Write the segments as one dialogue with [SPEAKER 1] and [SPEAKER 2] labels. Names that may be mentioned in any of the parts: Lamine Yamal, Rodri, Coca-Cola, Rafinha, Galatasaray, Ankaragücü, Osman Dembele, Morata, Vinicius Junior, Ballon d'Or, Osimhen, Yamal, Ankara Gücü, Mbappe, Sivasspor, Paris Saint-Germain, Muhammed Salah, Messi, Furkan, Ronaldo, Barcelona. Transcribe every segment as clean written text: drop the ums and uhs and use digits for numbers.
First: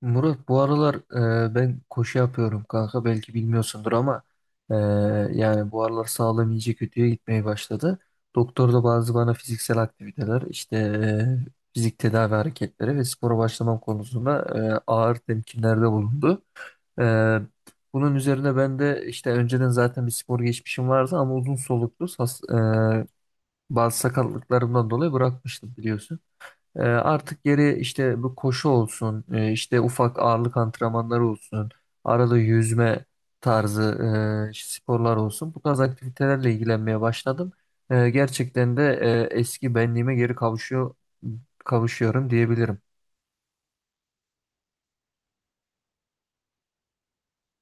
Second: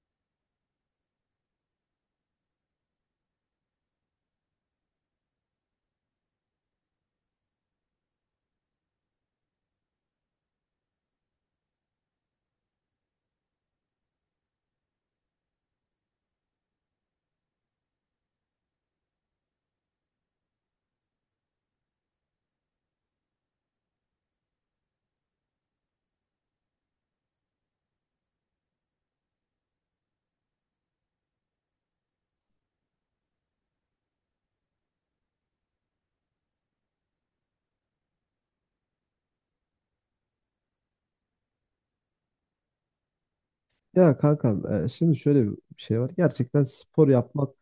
[SPEAKER 1] Murat bu aralar, ben koşu yapıyorum kanka, belki bilmiyorsundur ama e, yani bu aralar sağlığım iyice kötüye gitmeye başladı. Doktor da bazı bana fiziksel aktiviteler işte, fizik tedavi hareketleri ve spora başlamam konusunda ağır temkinlerde bulundu. E, Bunun üzerine ben de işte önceden zaten bir spor geçmişim vardı ama uzun soluklu e, bazı sakatlıklarımdan dolayı bırakmıştım biliyorsun. Artık geri işte bu koşu olsun, işte ufak ağırlık antrenmanları olsun, arada yüzme tarzı sporlar olsun. Bu tarz aktivitelerle ilgilenmeye başladım. Gerçekten de eski benliğime geri kavuşuyorum diyebilirim.
[SPEAKER 2] Ya kanka, şimdi şöyle bir şey var. Gerçekten spor yapmak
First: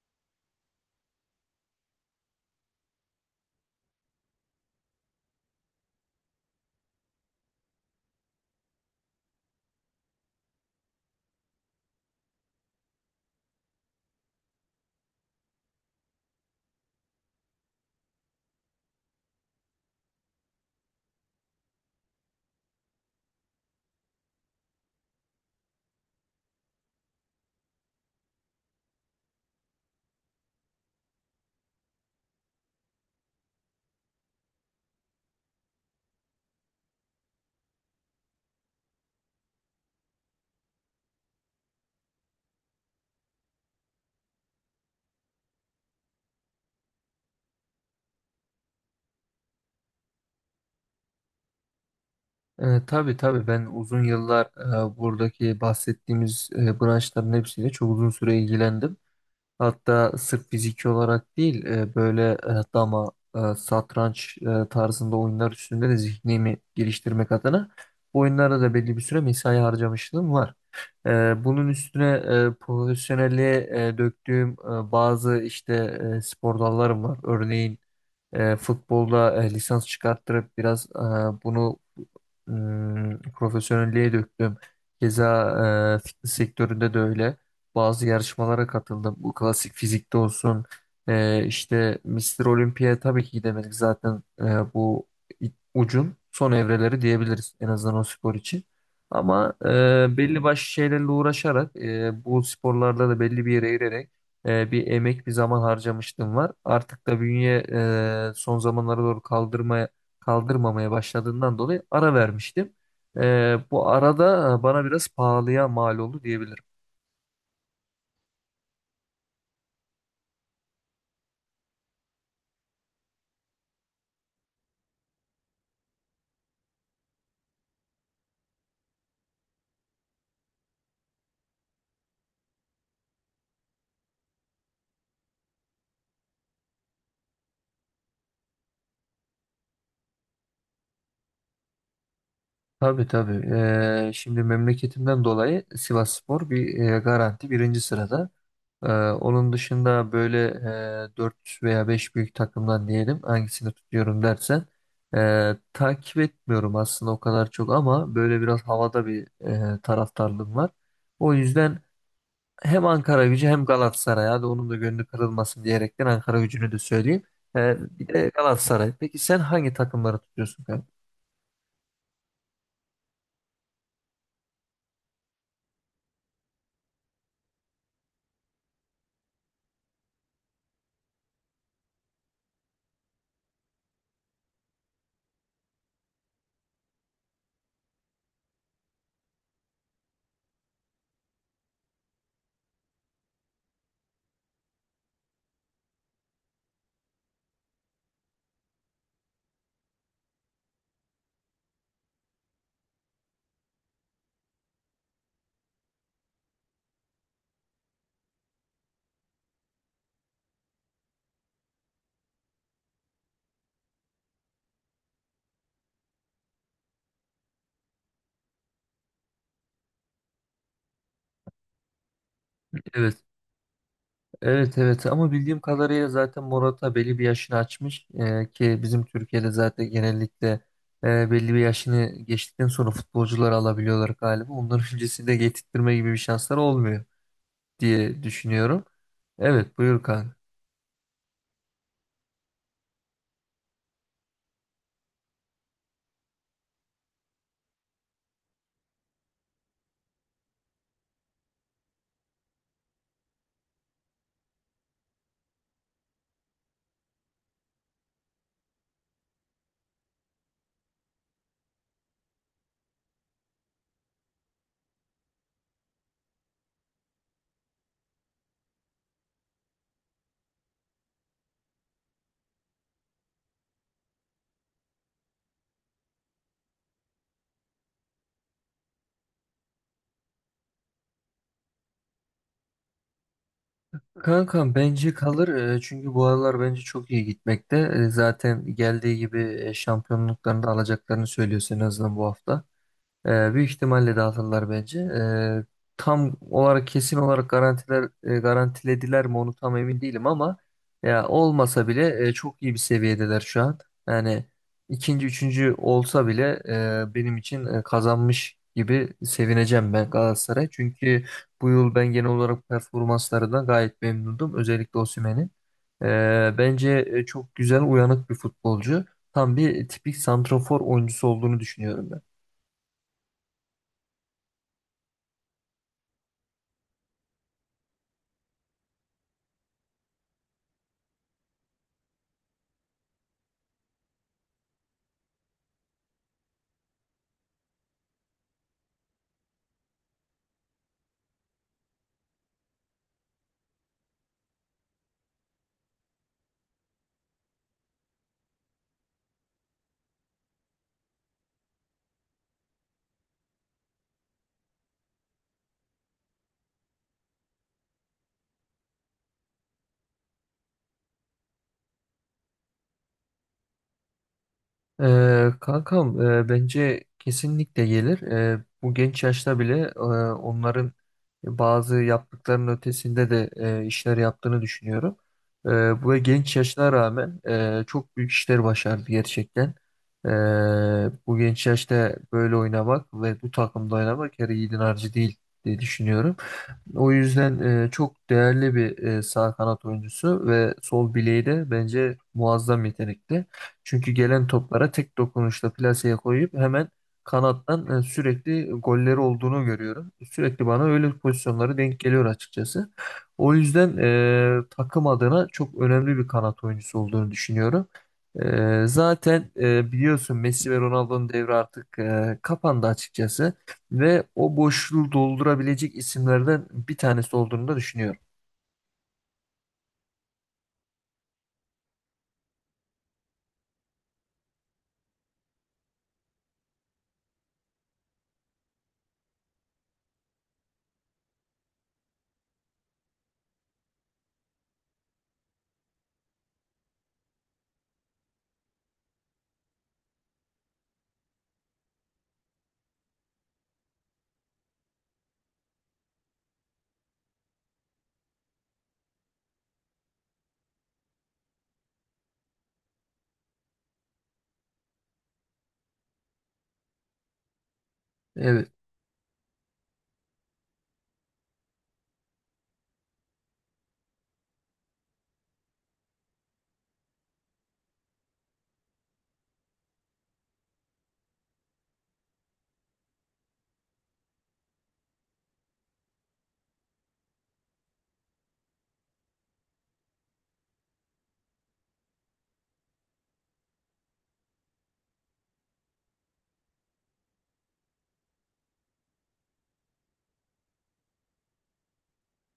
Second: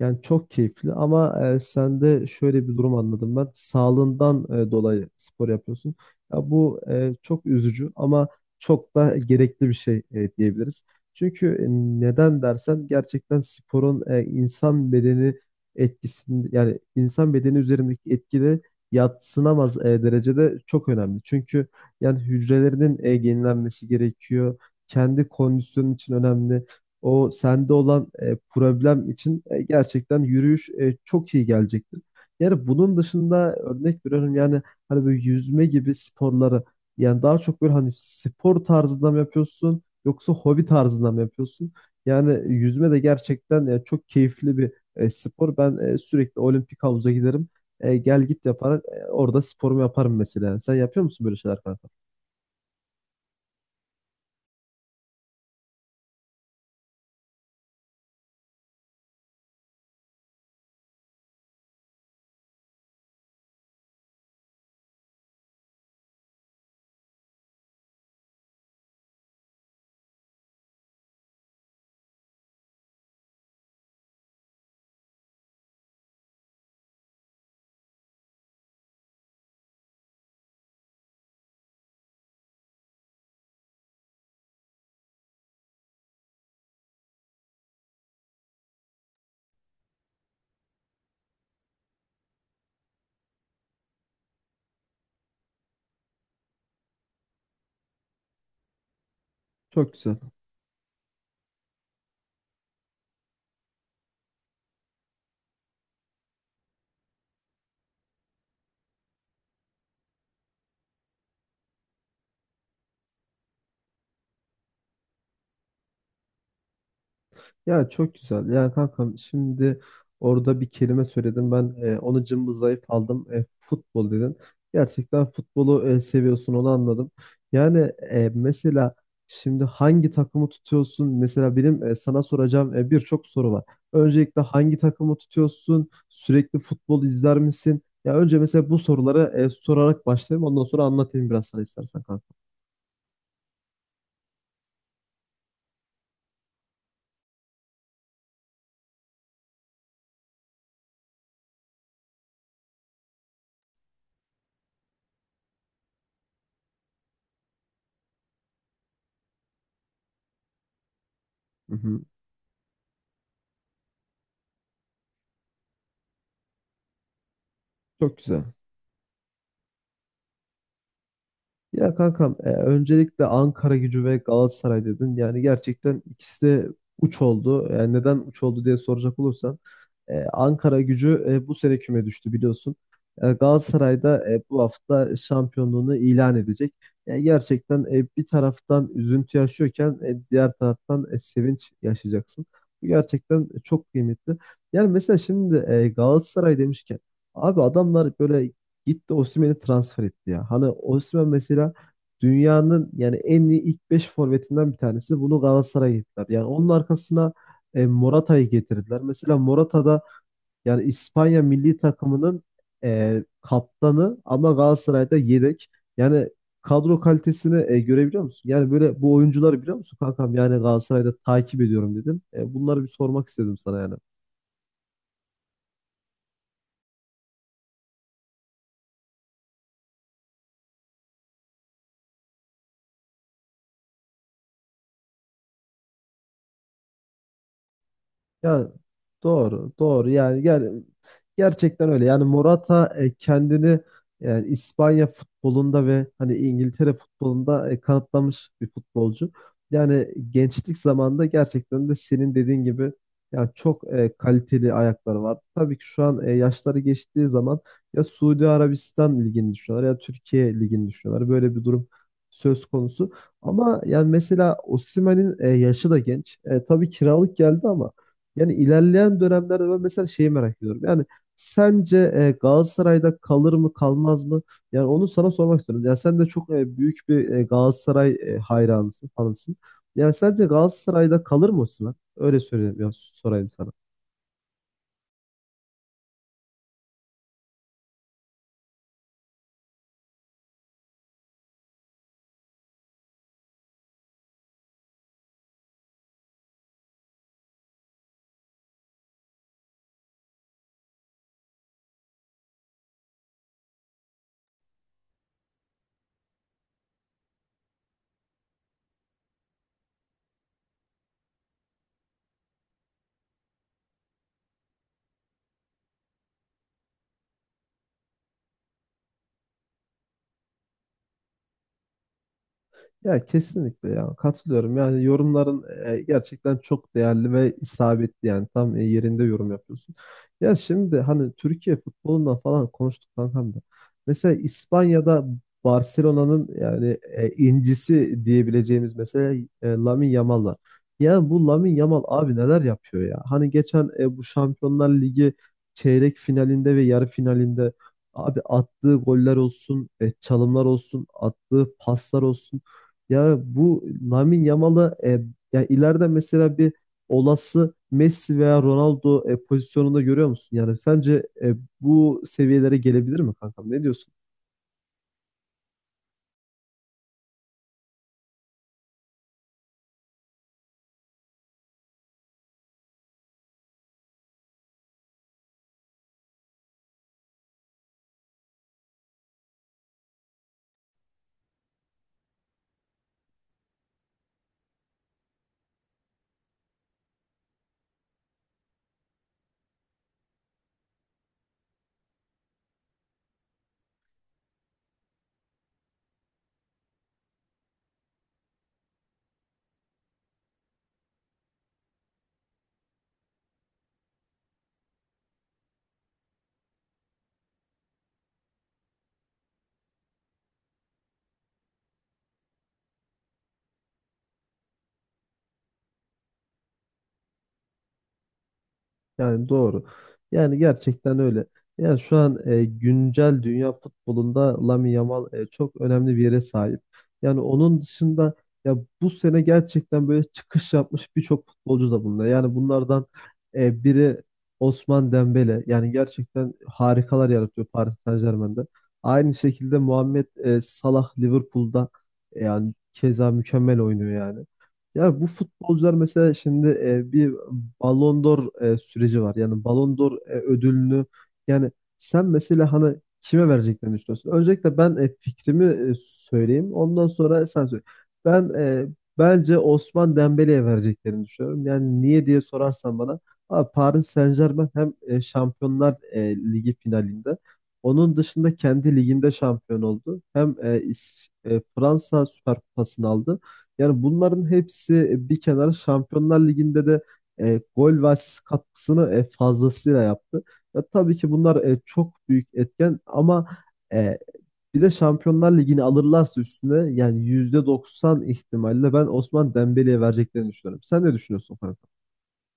[SPEAKER 2] yani çok keyifli ama sen de şöyle bir durum anladım ben. Sağlığından dolayı spor yapıyorsun. Ya bu çok üzücü ama çok da gerekli bir şey diyebiliriz. Çünkü neden dersen gerçekten sporun insan bedeni etkisini yani insan bedeni üzerindeki etkide yadsınamaz derecede çok önemli. Çünkü yani hücrelerinin yenilenmesi gerekiyor. Kendi kondisyonun için önemli o sende olan problem için gerçekten yürüyüş çok iyi gelecektir. Yani bunun dışında örnek veriyorum yani hani böyle yüzme gibi sporları yani daha çok böyle hani spor tarzında mı yapıyorsun yoksa hobi tarzında mı yapıyorsun? Yani yüzme de gerçekten çok keyifli bir spor. Ben sürekli olimpik havuza giderim. Gel git yaparak orada sporumu yaparım mesela. Sen yapıyor musun böyle şeyler kanka?
[SPEAKER 1] Tabii tabii, ben uzun yıllar buradaki bahsettiğimiz branşların hepsiyle çok uzun süre ilgilendim. Hatta sırf fiziki olarak değil, böyle dama, satranç tarzında oyunlar üstünde de zihnimi geliştirmek adına bu oyunlara da belli bir süre mesai harcamışlığım var. Bunun üstüne profesyonelliğe döktüğüm bazı işte spor dallarım var. Örneğin futbolda lisans çıkarttırıp biraz bunu profesyonelliğe döktüm. Keza fitness sektöründe de öyle. Bazı yarışmalara katıldım. Bu klasik fizikte olsun. İşte Mr. Olympia, tabii ki gidemedik zaten, bu ucun son evreleri diyebiliriz en azından o spor için. Ama
[SPEAKER 2] Çok güzel.
[SPEAKER 1] belli başlı şeylerle uğraşarak bu sporlarda da belli bir yere girerek bir emek bir zaman harcamıştım var. Artık da bünye son zamanlara doğru kaldırmamaya başladığından dolayı ara vermiştim. Bu arada bana biraz pahalıya mal oldu diyebilirim.
[SPEAKER 2] Ya çok güzel. Yani kankam şimdi orada bir kelime söyledin. Ben onu cımbızlayıp aldım. Futbol dedin. Gerçekten futbolu seviyorsun onu anladım. Yani mesela şimdi hangi takımı tutuyorsun? Mesela benim sana soracağım birçok soru var. Öncelikle hangi takımı tutuyorsun? Sürekli futbol izler misin? Ya önce mesela bu soruları sorarak başlayayım. Ondan sonra anlatayım biraz sana istersen kanka.
[SPEAKER 1] Tabii tabii. Şimdi memleketimden dolayı Sivasspor bir garanti birinci sırada. Onun dışında böyle 4 veya 5 büyük takımdan diyelim, hangisini tutuyorum dersen, takip etmiyorum aslında o kadar çok, ama böyle biraz havada bir taraftarlığım var. O
[SPEAKER 2] Hı
[SPEAKER 1] yüzden
[SPEAKER 2] hı.
[SPEAKER 1] hem Ankaragücü hem Galatasaray, hadi onun da gönlü kırılmasın diyerekten Ankaragücü'nü de söyleyeyim. Bir
[SPEAKER 2] Çok
[SPEAKER 1] de
[SPEAKER 2] güzel.
[SPEAKER 1] Galatasaray. Peki sen hangi takımları tutuyorsun kanka?
[SPEAKER 2] Ya kankam öncelikle Ankara Gücü ve Galatasaray dedin. Yani gerçekten ikisi de uç oldu. Yani neden uç oldu diye soracak olursan. Ankara Gücü bu sene küme düştü biliyorsun. Galatasaray da bu hafta şampiyonluğunu ilan edecek. Yani gerçekten bir taraftan üzüntü yaşıyorken diğer taraftan sevinç yaşayacaksın. Bu gerçekten çok kıymetli. Yani mesela şimdi Galatasaray demişken abi adamlar böyle gitti Osimhen'i transfer etti ya. Hani Osimhen mesela dünyanın yani en iyi ilk 5 forvetinden bir tanesi. Bunu Galatasaray'a getirdiler. Yani onun arkasına Morata'yı getirdiler. Mesela Morata yani İspanya milli takımının kaptanı ama Galatasaray'da yedek. Yani kadro kalitesini görebiliyor musun? Yani böyle bu oyuncuları biliyor musun kankam? Yani Galatasaray'da takip ediyorum dedim. Bunları bir
[SPEAKER 1] Evet.
[SPEAKER 2] sormak istedim sana yani.
[SPEAKER 1] Evet evet, ama bildiğim kadarıyla zaten Morata belli bir yaşını açmış. Ki bizim Türkiye'de zaten genellikle belli bir yaşını geçtikten sonra futbolcuları alabiliyorlar galiba. Onların öncesinde getirtme gibi bir şansları olmuyor diye
[SPEAKER 2] Ya
[SPEAKER 1] düşünüyorum.
[SPEAKER 2] doğru,
[SPEAKER 1] Evet, buyur
[SPEAKER 2] doğru.
[SPEAKER 1] kanka.
[SPEAKER 2] Yani gerçekten öyle. Yani Morata kendini yani İspanya futbolunda ve hani İngiltere futbolunda kanıtlamış bir futbolcu. Yani gençlik zamanında gerçekten de senin dediğin gibi yani çok kaliteli ayakları var. Tabii ki şu an yaşları geçtiği zaman ya Suudi Arabistan ligini düşünüyorlar ya Türkiye ligini düşünüyorlar. Böyle bir durum söz konusu. Ama yani mesela Osimhen'in yaşı da genç. Tabii kiralık geldi ama yani ilerleyen dönemlerde ben mesela şeyi merak ediyorum. Yani sence Galatasaray'da kalır mı kalmaz mı? Yani onu sana sormak istiyorum. Yani sen de çok büyük bir Galatasaray hayranısın, fanısın. Yani sence Galatasaray'da kalır mı Osimhen? Öyle söyleyeyim, ya, sorayım sana.
[SPEAKER 1] Kankam, bence kalır. Çünkü bu aralar bence çok iyi gitmekte. Zaten geldiği gibi şampiyonluklarını da alacaklarını söylüyorsun en azından bu hafta. Büyük ihtimalle dağıtırlar bence. Tam olarak kesin olarak garantilediler mi onu tam emin değilim, ama ya olmasa bile çok iyi bir seviyedeler şu an. Yani ikinci, üçüncü olsa bile benim için kazanmış gibi sevineceğim ben Galatasaray. Çünkü bu yıl ben genel olarak performanslarından gayet memnundum. Özellikle Osimhen'in. Bence çok güzel uyanık bir futbolcu. Tam bir tipik santrafor oyuncusu olduğunu düşünüyorum ben.
[SPEAKER 2] Ya kesinlikle ya katılıyorum. Yani yorumların gerçekten çok değerli ve isabetli yani tam yerinde yorum yapıyorsun. Ya şimdi hani Türkiye futbolundan falan konuştuk kankam da. Mesela İspanya'da Barcelona'nın yani incisi diyebileceğimiz mesela Lamine Yamal var. Ya bu Lamine Yamal abi neler yapıyor ya? Hani geçen bu Şampiyonlar Ligi çeyrek finalinde ve yarı finalinde abi attığı goller olsun, çalımlar olsun, attığı paslar olsun. Ya bu Lamine Yamal'ı, ya ileride mesela bir olası Messi veya Ronaldo pozisyonunda görüyor musun? Yani sence bu seviyelere gelebilir mi kankam? Ne diyorsun?
[SPEAKER 1] Kankam, bence kesinlikle gelir. Bu genç yaşta bile onların bazı yaptıklarının ötesinde de işler yaptığını düşünüyorum. Ee, Bu genç yaşına rağmen çok büyük işler başardı gerçekten. Ee, Bu genç yaşta böyle oynamak ve bu takımda oynamak her yiğidin harcı değil diye düşünüyorum. O yüzden çok değerli bir sağ kanat oyuncusu ve sol bileği de bence muazzam yetenekli. Çünkü gelen toplara tek dokunuşla plaseye koyup hemen kanattan sürekli golleri olduğunu görüyorum. Sürekli bana öyle pozisyonları denk geliyor açıkçası. O yüzden takım adına çok önemli bir kanat oyuncusu olduğunu düşünüyorum. Zaten biliyorsun Messi ve Ronaldo'nun devri artık kapandı açıkçası ve o boşluğu doldurabilecek isimlerden bir tanesi olduğunu da düşünüyorum.
[SPEAKER 2] Yani doğru. Yani gerçekten öyle. Yani şu an güncel dünya futbolunda Lamine Yamal çok önemli bir yere sahip. Yani onun dışında ya bu sene gerçekten böyle çıkış yapmış birçok futbolcu da bunda. Yani bunlardan biri Osman Dembele. Yani gerçekten harikalar yaratıyor Paris Saint-Germain'de. Aynı şekilde Muhammed Salah Liverpool'da yani keza mükemmel oynuyor yani. Ya bu futbolcular mesela şimdi bir Ballon d'Or süreci var. Yani Ballon d'Or ödülünü yani sen mesela hani kime vereceklerini düşünüyorsun? Öncelikle ben fikrimi söyleyeyim. Ondan sonra sen söyle. Ben
[SPEAKER 1] Evet.
[SPEAKER 2] e, Bence Osman Dembele'ye vereceklerini düşünüyorum. Yani niye diye sorarsan bana abi Paris Saint-Germain hem Şampiyonlar Ligi finalinde onun dışında kendi liginde şampiyon oldu. Hem Fransa Süper Kupası'nı aldı. Yani bunların hepsi bir kenara Şampiyonlar Ligi'nde de gol ve asist katkısını fazlasıyla yaptı. Ya, tabii ki bunlar çok büyük etken ama e, bir de Şampiyonlar Ligi'ni alırlarsa üstüne yani %90 ihtimalle ben Osman Dembele'ye vereceklerini düşünüyorum. Sen ne düşünüyorsun Furkan?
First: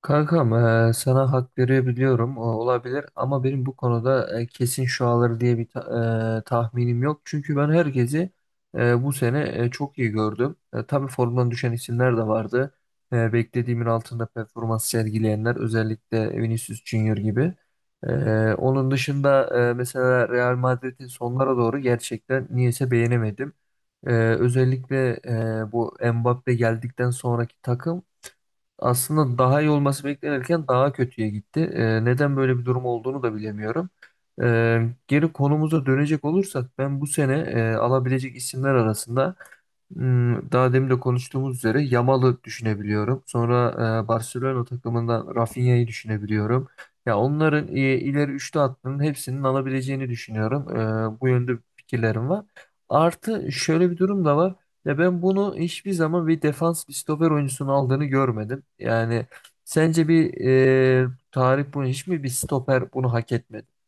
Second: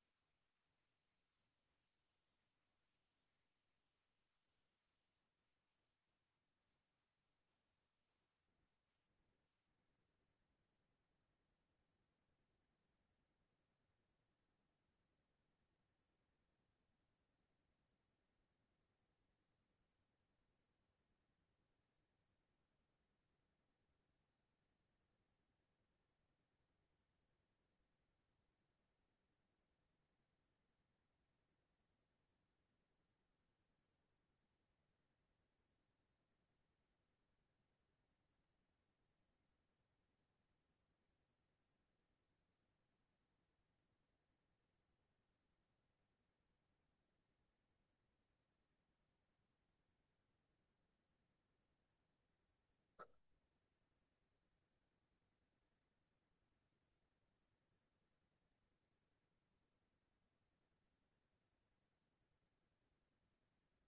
[SPEAKER 1] Kankam, sana hak verebiliyorum, o olabilir, ama benim bu konuda kesin şu alır diye bir tahminim yok. Çünkü ben herkesi bu sene çok iyi gördüm. Tabii formdan düşen isimler de vardı. Beklediğimin altında performans sergileyenler özellikle Vinicius Junior gibi. E, Onun dışında mesela Real Madrid'in sonlara doğru gerçekten niyeyse beğenemedim. Özellikle bu Mbappe geldikten sonraki takım aslında daha iyi olması beklenirken daha kötüye gitti. Neden böyle bir durum olduğunu da bilemiyorum. Geri konumuza dönecek olursak, ben bu sene alabilecek isimler arasında daha demin de konuştuğumuz üzere Yamal'ı düşünebiliyorum. Sonra Barcelona takımından Rafinha'yı düşünebiliyorum. Ya onların ileri üçlü hattının hepsinin alabileceğini düşünüyorum. Bu yönde fikirlerim var. Artı şöyle bir durum da var. Ya ben bunu hiçbir zaman bir defans, bir stoper oyuncusunun aldığını görmedim. Yani sence bir tarih bunu hiç mi bir stoper bunu hak etmedi?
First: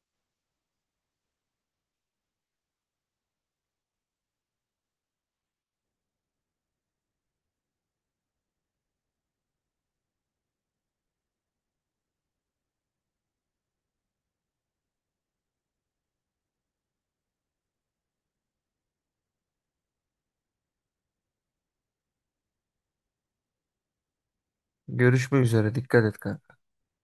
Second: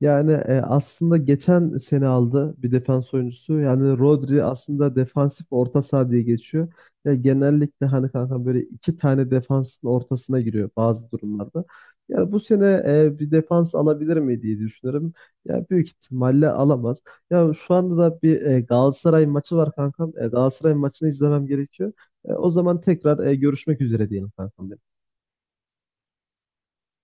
[SPEAKER 2] Yani aslında geçen sene aldı bir defans oyuncusu. Yani Rodri aslında defansif orta saha diye geçiyor. Ya genellikle hani kanka böyle iki tane defansın ortasına giriyor bazı durumlarda. Yani bu sene bir defans alabilir mi diye düşünüyorum. Ya büyük ihtimalle alamaz. Ya şu anda da bir Galatasaray maçı var kankam. Galatasaray maçını izlemem gerekiyor. O zaman tekrar görüşmek üzere diyelim kankam. Benim.
[SPEAKER 1] Görüşmek üzere. Dikkat et kardeşim.